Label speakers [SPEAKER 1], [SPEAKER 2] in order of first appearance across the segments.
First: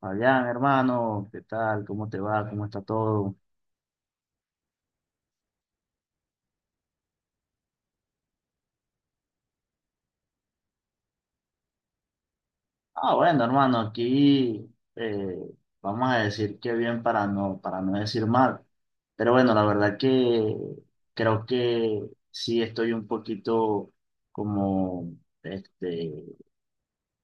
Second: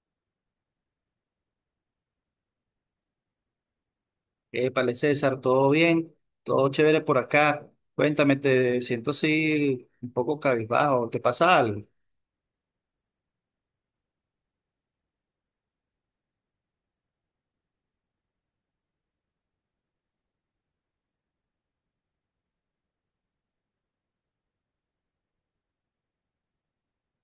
[SPEAKER 1] Fabián, hermano, ¿qué tal? ¿Cómo te va? ¿Cómo está todo?
[SPEAKER 2] Épale, César, ¿todo bien? ¿Todo chévere por acá? Cuéntame, te siento así un poco cabizbajo, ¿te pasa algo?
[SPEAKER 1] Ah, bueno, hermano, aquí eh, vamos a decir que bien para no decir mal. Pero bueno, la verdad que creo que sí estoy un poquito como este,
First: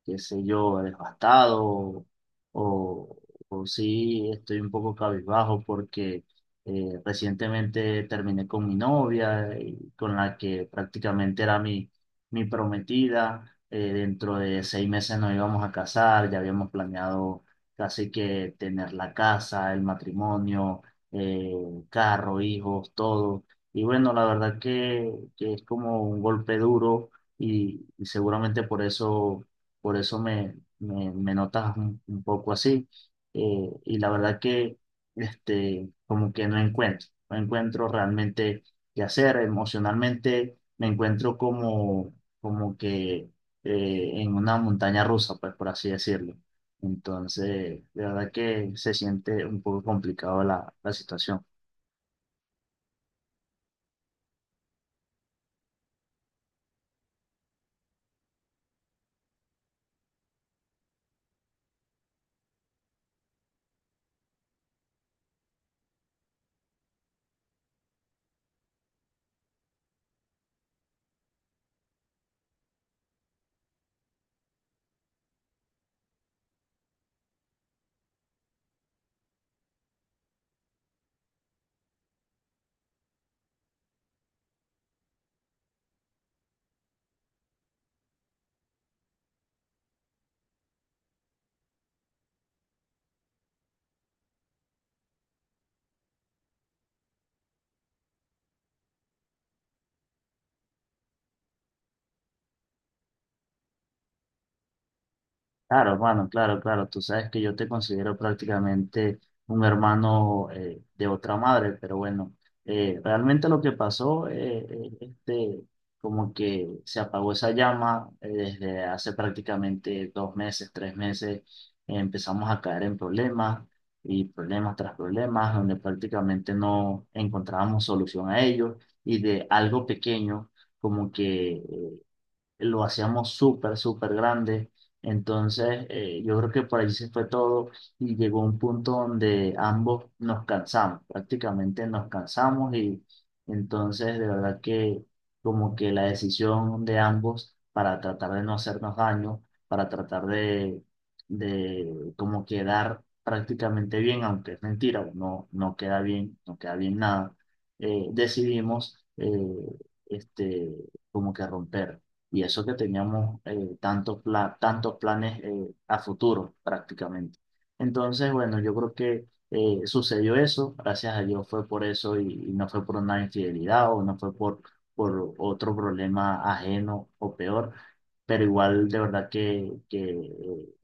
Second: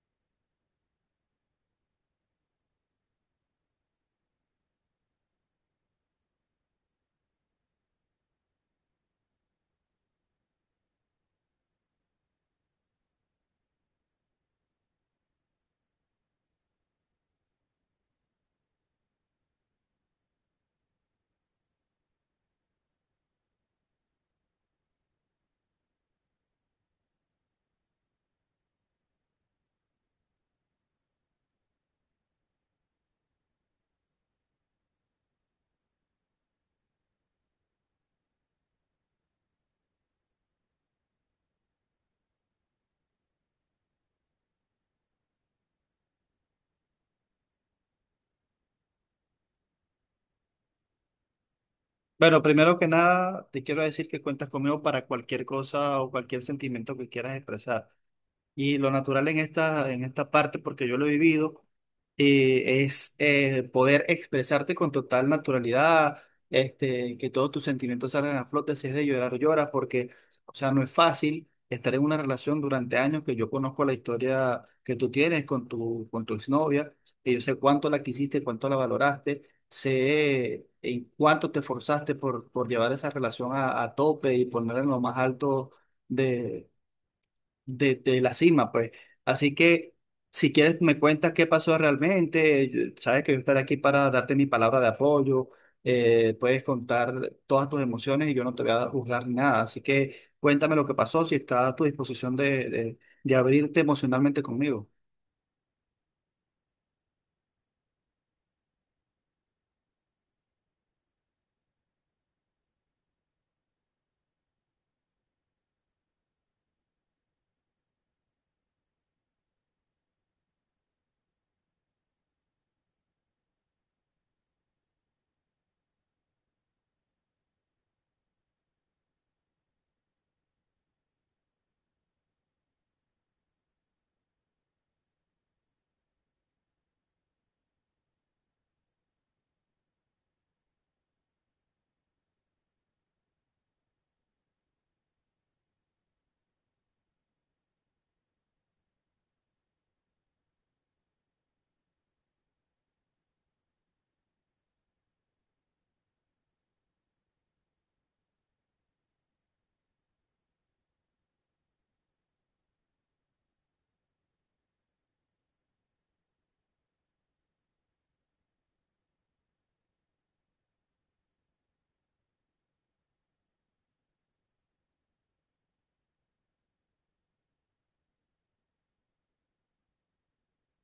[SPEAKER 1] qué sé yo, devastado o, o sí estoy un poco cabizbajo porque recientemente terminé con mi novia, y con la que prácticamente era mi prometida. Dentro de 6 meses nos íbamos a casar, ya habíamos planeado casi que tener la casa, el matrimonio, eh, carro, hijos, todo. Y bueno, la verdad que es como un golpe duro y seguramente por eso me notas un poco así. Y la verdad que como que no encuentro realmente qué hacer. Emocionalmente me encuentro como que en una montaña rusa, pues por así decirlo. Entonces, de verdad que se siente un poco complicado la situación.
[SPEAKER 2] Bueno, primero que nada, te quiero decir que cuentas conmigo para cualquier cosa o cualquier sentimiento que quieras expresar. Y lo natural en en esta parte, porque yo lo he vivido, es poder expresarte con total naturalidad, este, que todos tus sentimientos salgan a flote, si es de llorar, lloras, porque, o sea, no es fácil estar en una relación durante años que yo conozco la historia que tú tienes con con tu exnovia, que yo sé cuánto la quisiste, cuánto la valoraste, sé en cuánto te esforzaste por llevar esa relación a tope y ponerla en lo más alto de de la cima, pues. Así que si quieres me cuentas qué pasó realmente, sabes que yo estaré aquí para darte mi palabra de apoyo, puedes contar todas tus emociones y yo no te voy a juzgar ni nada, así que cuéntame lo que pasó, si está a tu disposición de abrirte emocionalmente conmigo.
[SPEAKER 1] Claro, hermano, claro, claro. Tú sabes que yo te considero prácticamente un hermano de otra madre, pero bueno, realmente lo que pasó, como que se apagó esa llama desde hace prácticamente 2 meses, 3 meses, empezamos a caer en problemas y problemas tras problemas, donde prácticamente no encontrábamos solución a ellos y de algo pequeño, como que lo hacíamos súper, súper grande. Entonces, yo creo que por ahí se fue todo y llegó un punto donde ambos nos cansamos, prácticamente nos cansamos y entonces de verdad que como que la decisión de ambos para tratar de no hacernos daño, para tratar de como quedar prácticamente bien, aunque es mentira, no queda bien, no queda bien nada, decidimos este, como que romper. Y eso que teníamos tantos planes a futuro prácticamente. Entonces, bueno, yo creo que sucedió eso, gracias a Dios fue por eso y no fue por una infidelidad o no fue por otro problema ajeno o peor, pero igual de verdad que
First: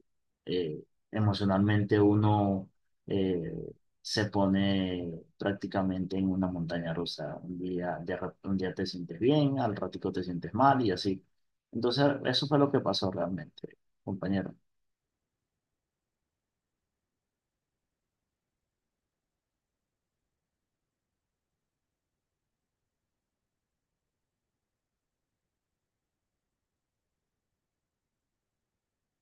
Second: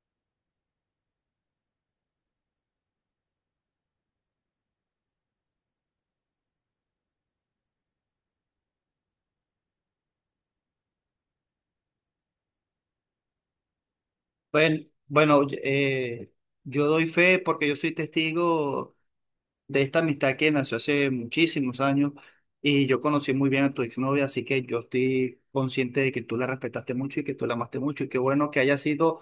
[SPEAKER 1] eh, emocionalmente uno eh, se pone prácticamente en una montaña rusa. Un día, un día te sientes bien, al ratico te sientes mal y así. Entonces, eso fue lo que pasó realmente, compañero.
[SPEAKER 2] Bueno, bueno, eh, yo doy fe porque yo soy testigo de esta amistad que nació hace muchísimos años y yo conocí muy bien a tu exnovia, así que yo estoy consciente de que tú la respetaste mucho y que tú la amaste mucho y qué bueno que haya sido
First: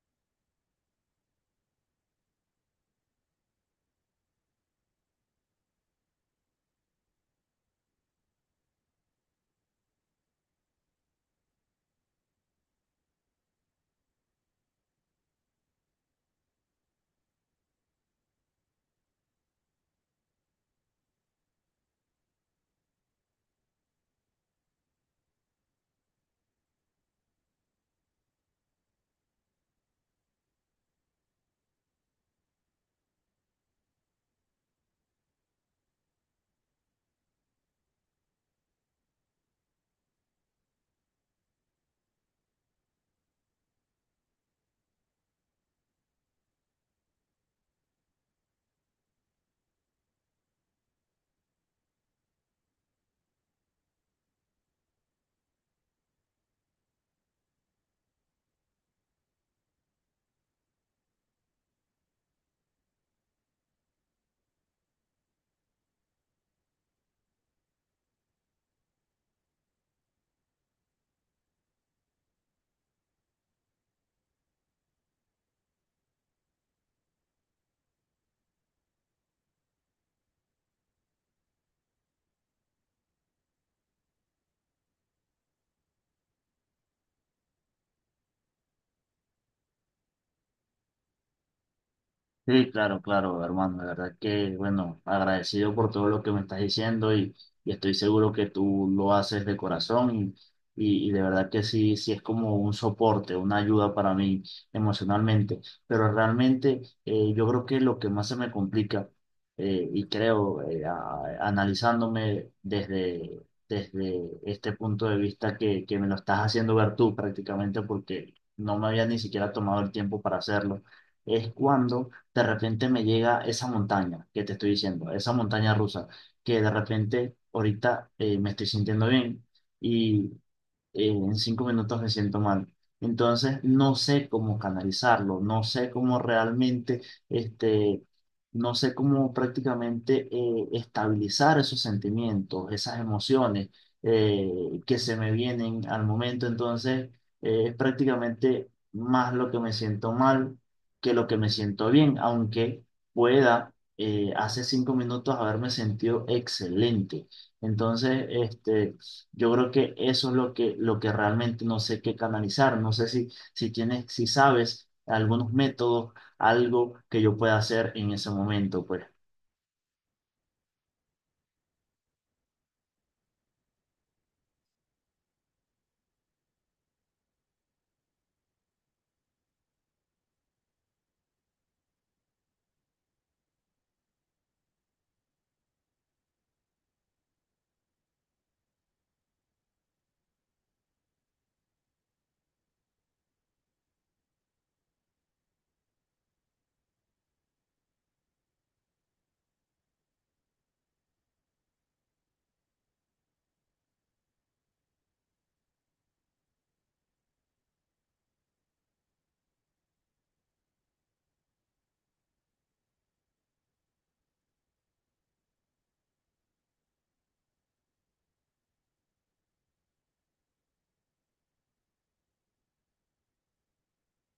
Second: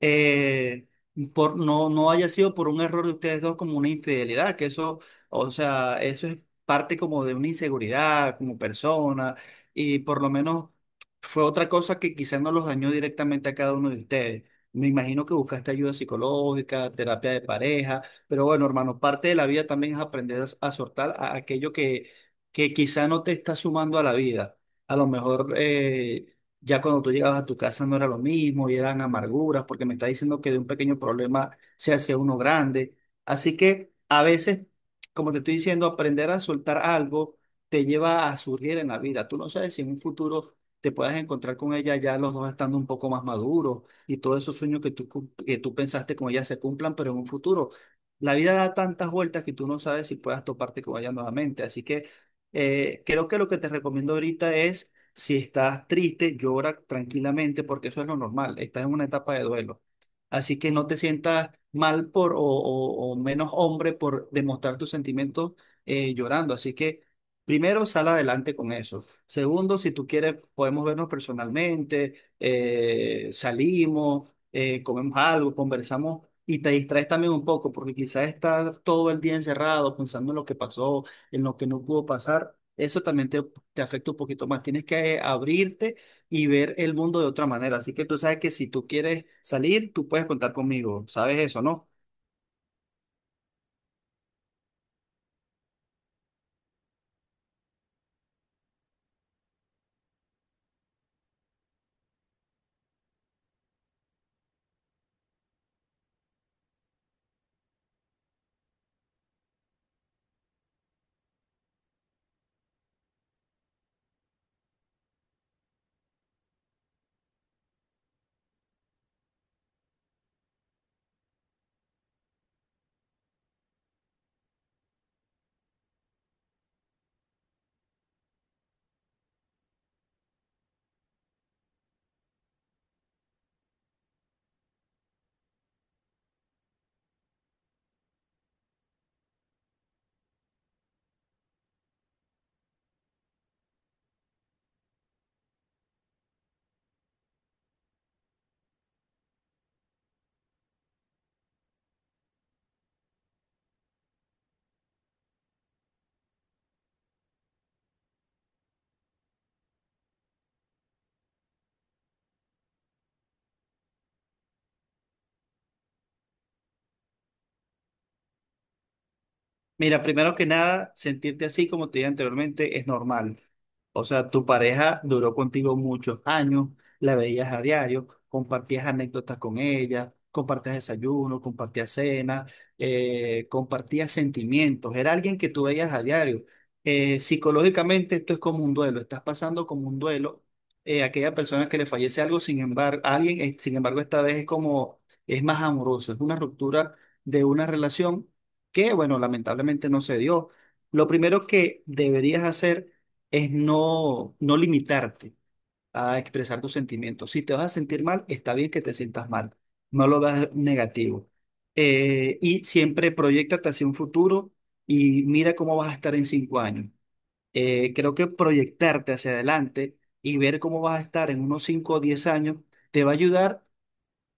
[SPEAKER 2] eh, por, no haya sido por un error de ustedes dos como una infidelidad, que eso, o sea, eso es parte como de una inseguridad como persona y por lo menos fue otra cosa que quizás no los dañó directamente a cada uno de ustedes. Me imagino que buscaste ayuda psicológica, terapia de pareja, pero bueno, hermano, parte de la vida también es aprender a soltar a aquello que quizá no te está sumando a la vida. A lo mejor ya cuando tú llegabas a tu casa no era lo mismo y eran amarguras, porque me está diciendo que de un pequeño problema se hace uno grande. Así que a veces, como te estoy diciendo, aprender a soltar algo te lleva a surgir en la vida. Tú no sabes si en un futuro te puedas encontrar con ella ya los dos estando un poco más maduros y todos esos sueños que tú, que tú pensaste con ella se cumplan, pero en un futuro. La vida da tantas vueltas que tú no sabes si puedas toparte con ella nuevamente. Así que creo que lo que te recomiendo ahorita es si estás triste, llora tranquilamente porque eso es lo normal. Estás en una etapa de duelo. Así que no te sientas mal por o menos hombre por demostrar tus sentimientos llorando. Así que primero sal adelante con eso. Segundo, si tú quieres, podemos vernos personalmente, salimos, comemos algo, conversamos y te distraes también un poco porque quizás estás todo el día encerrado pensando en lo que pasó, en lo que no pudo pasar. Eso también te afecta un poquito más. Tienes que abrirte y ver el mundo de otra manera. Así que tú sabes que si tú quieres salir, tú puedes contar conmigo. ¿Sabes eso, no?
[SPEAKER 1] Sí, claro, claro, hermano, la verdad que, bueno, agradecido por todo lo que me estás diciendo y estoy seguro que tú lo haces de corazón y de verdad que sí, sí es como un soporte, una ayuda para mí emocionalmente, pero realmente yo creo que lo que más se me complica y creo analizándome desde este punto de vista que me lo estás haciendo ver tú prácticamente porque no me había ni siquiera tomado el tiempo para hacerlo, es cuando de repente me llega esa montaña que te estoy diciendo, esa montaña rusa, que de repente ahorita me estoy sintiendo bien y en 5 minutos me siento mal. Entonces, no sé cómo canalizarlo, no sé cómo realmente, este, no sé cómo prácticamente estabilizar esos sentimientos, esas emociones que se me vienen al momento. Entonces, es prácticamente más lo que me siento mal que lo que me siento bien, aunque pueda. Hace 5 minutos haberme sentido excelente. Entonces, yo creo que eso es lo que, realmente no sé qué canalizar. No sé si tienes, si sabes algunos métodos, algo que yo pueda hacer en ese momento, pues.
[SPEAKER 2] Mira, primero que nada, sentirte así, como te dije anteriormente, es normal. O sea, tu pareja duró contigo muchos años, la veías a diario, compartías anécdotas con ella, compartías desayuno, compartías cena, compartías sentimientos. Era alguien que tú veías a diario. Psicológicamente esto es como un duelo, estás pasando como un duelo. Eh, aquella persona que le fallece algo, sin embargo, alguien, sin embargo, esta vez es como, es más amoroso, es una ruptura de una relación que, bueno, lamentablemente no se dio. Lo primero que deberías hacer es no limitarte a expresar tus sentimientos. Si te vas a sentir mal, está bien que te sientas mal, no lo veas negativo. Y siempre proyéctate hacia un futuro y mira cómo vas a estar en 5 años. Creo que proyectarte hacia adelante y ver cómo vas a estar en unos 5 o 10 años te va a ayudar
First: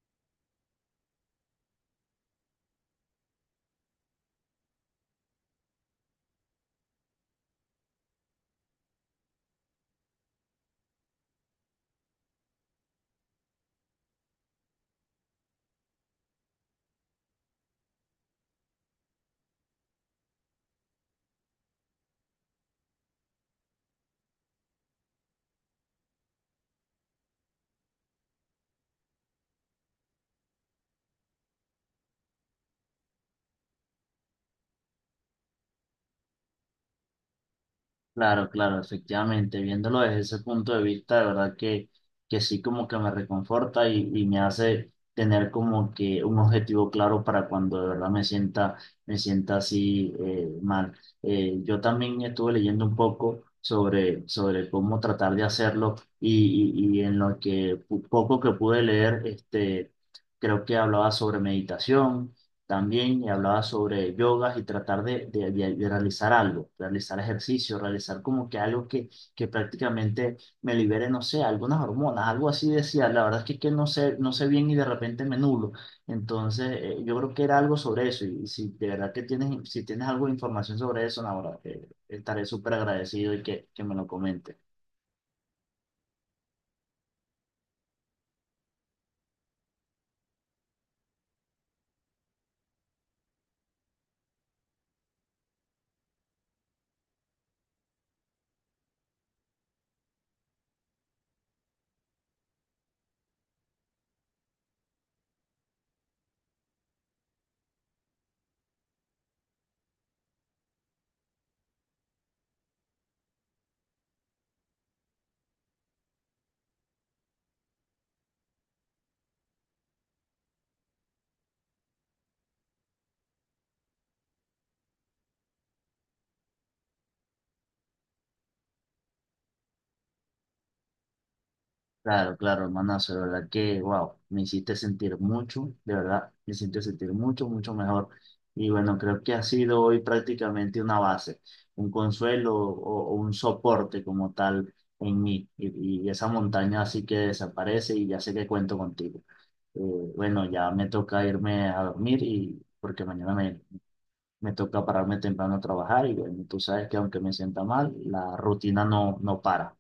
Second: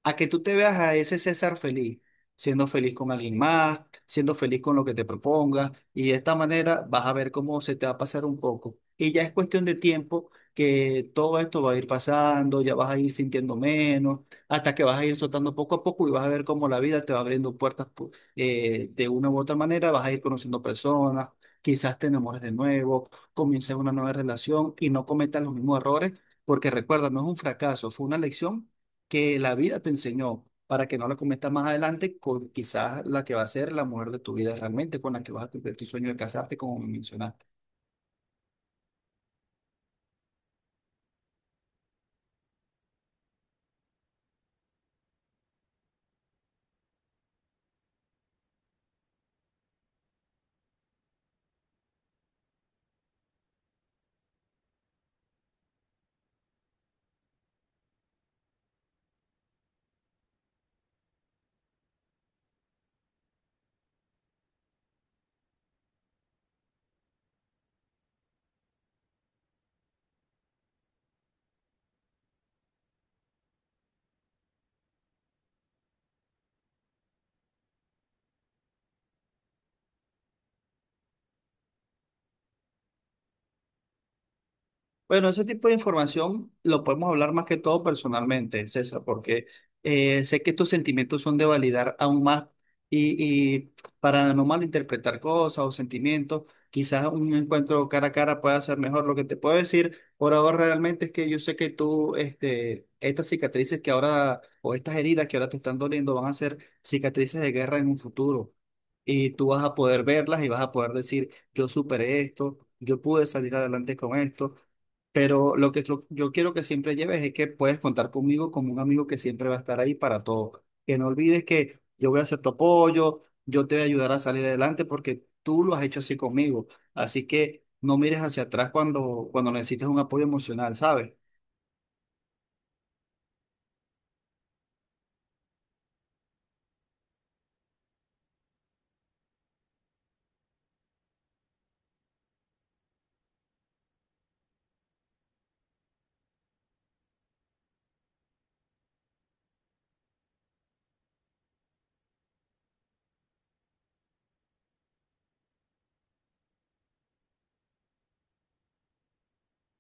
[SPEAKER 2] a que tú te veas a ese César feliz, siendo feliz con alguien más, siendo feliz con lo que te propongas, y de esta manera vas a ver cómo se te va a pasar un poco. Y ya es cuestión de tiempo que todo esto va a ir pasando, ya vas a ir sintiendo menos, hasta que vas a ir soltando poco a poco y vas a ver cómo la vida te va abriendo puertas de una u otra manera, vas a ir conociendo personas, quizás te enamores de nuevo, comiences una nueva relación y no cometas los mismos errores, porque recuerda, no es un fracaso, fue una lección que la vida te enseñó para que no la cometas más adelante con quizás la que va a ser la mujer de tu vida realmente, con la que vas a cumplir tu sueño de casarte, como mencionaste.
[SPEAKER 1] Claro, claro, efectivamente, viéndolo desde ese punto de vista, de verdad que sí como que me reconforta y me hace tener como que un objetivo claro para cuando de verdad me sienta así mal. Yo también estuve leyendo un poco sobre cómo tratar de hacerlo y en lo que poco que pude leer, creo que hablaba sobre meditación también y hablaba sobre yogas y tratar de realizar algo, realizar ejercicio, realizar como que algo que prácticamente me libere, no sé, algunas hormonas, algo así decía. La verdad es que no sé bien y de repente me nulo. Entonces, yo creo que era algo sobre eso. Y si de verdad que tienes, si tienes algo de información sobre eso, ahora estaré súper agradecido y que me lo comentes.
[SPEAKER 2] Bueno, ese tipo de información lo podemos hablar más que todo personalmente, César, porque sé que tus sentimientos son de validar aún más y, y para no malinterpretar cosas o sentimientos, quizás un encuentro cara a cara pueda ser mejor. Lo que te puedo decir por ahora realmente es que yo sé que tú, este, estas cicatrices que ahora, o estas heridas que ahora te están doliendo van a ser cicatrices de guerra en un futuro. Y tú vas a poder verlas y vas a poder decir, yo superé esto, yo pude salir adelante con esto. Pero lo que yo quiero que siempre lleves es que puedes contar conmigo como un amigo que siempre va a estar ahí para todo. Que no olvides que yo voy a ser tu apoyo, yo te voy a ayudar a salir adelante porque tú lo has hecho así conmigo. Así que no mires hacia atrás cuando necesites un apoyo emocional, ¿sabes?
[SPEAKER 1] Claro, claro, hermanazo, de verdad que, wow, me hiciste sentir mucho, de verdad, me hiciste sentir mucho, mucho mejor. Y bueno, creo que ha sido hoy prácticamente una base, un consuelo o un soporte como tal en mí. Y esa montaña así que desaparece y ya sé que cuento contigo. Eh, bueno, ya me toca irme a dormir y porque mañana me toca pararme temprano a trabajar y bueno, tú sabes que aunque me sienta mal, la rutina no para.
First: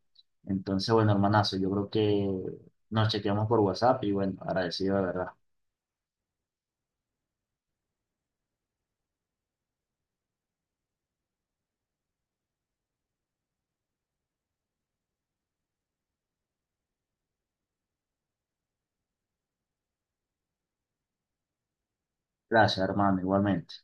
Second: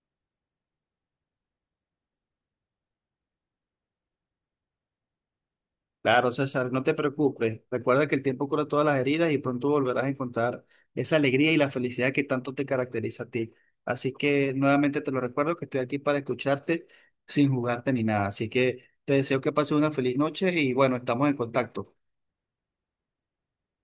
[SPEAKER 1] Entonces, bueno, hermanazo, yo creo que nos chequeamos por WhatsApp y bueno, agradecido de verdad.
[SPEAKER 2] Claro, César, no te preocupes. Recuerda que el tiempo cura todas las heridas y pronto volverás a encontrar esa alegría y la felicidad que tanto te caracteriza a ti. Así que nuevamente te lo recuerdo que estoy aquí para escucharte sin jugarte ni nada. Así que te deseo que pases una feliz noche y bueno, estamos en contacto.
[SPEAKER 1] Gracias, hermano, igualmente.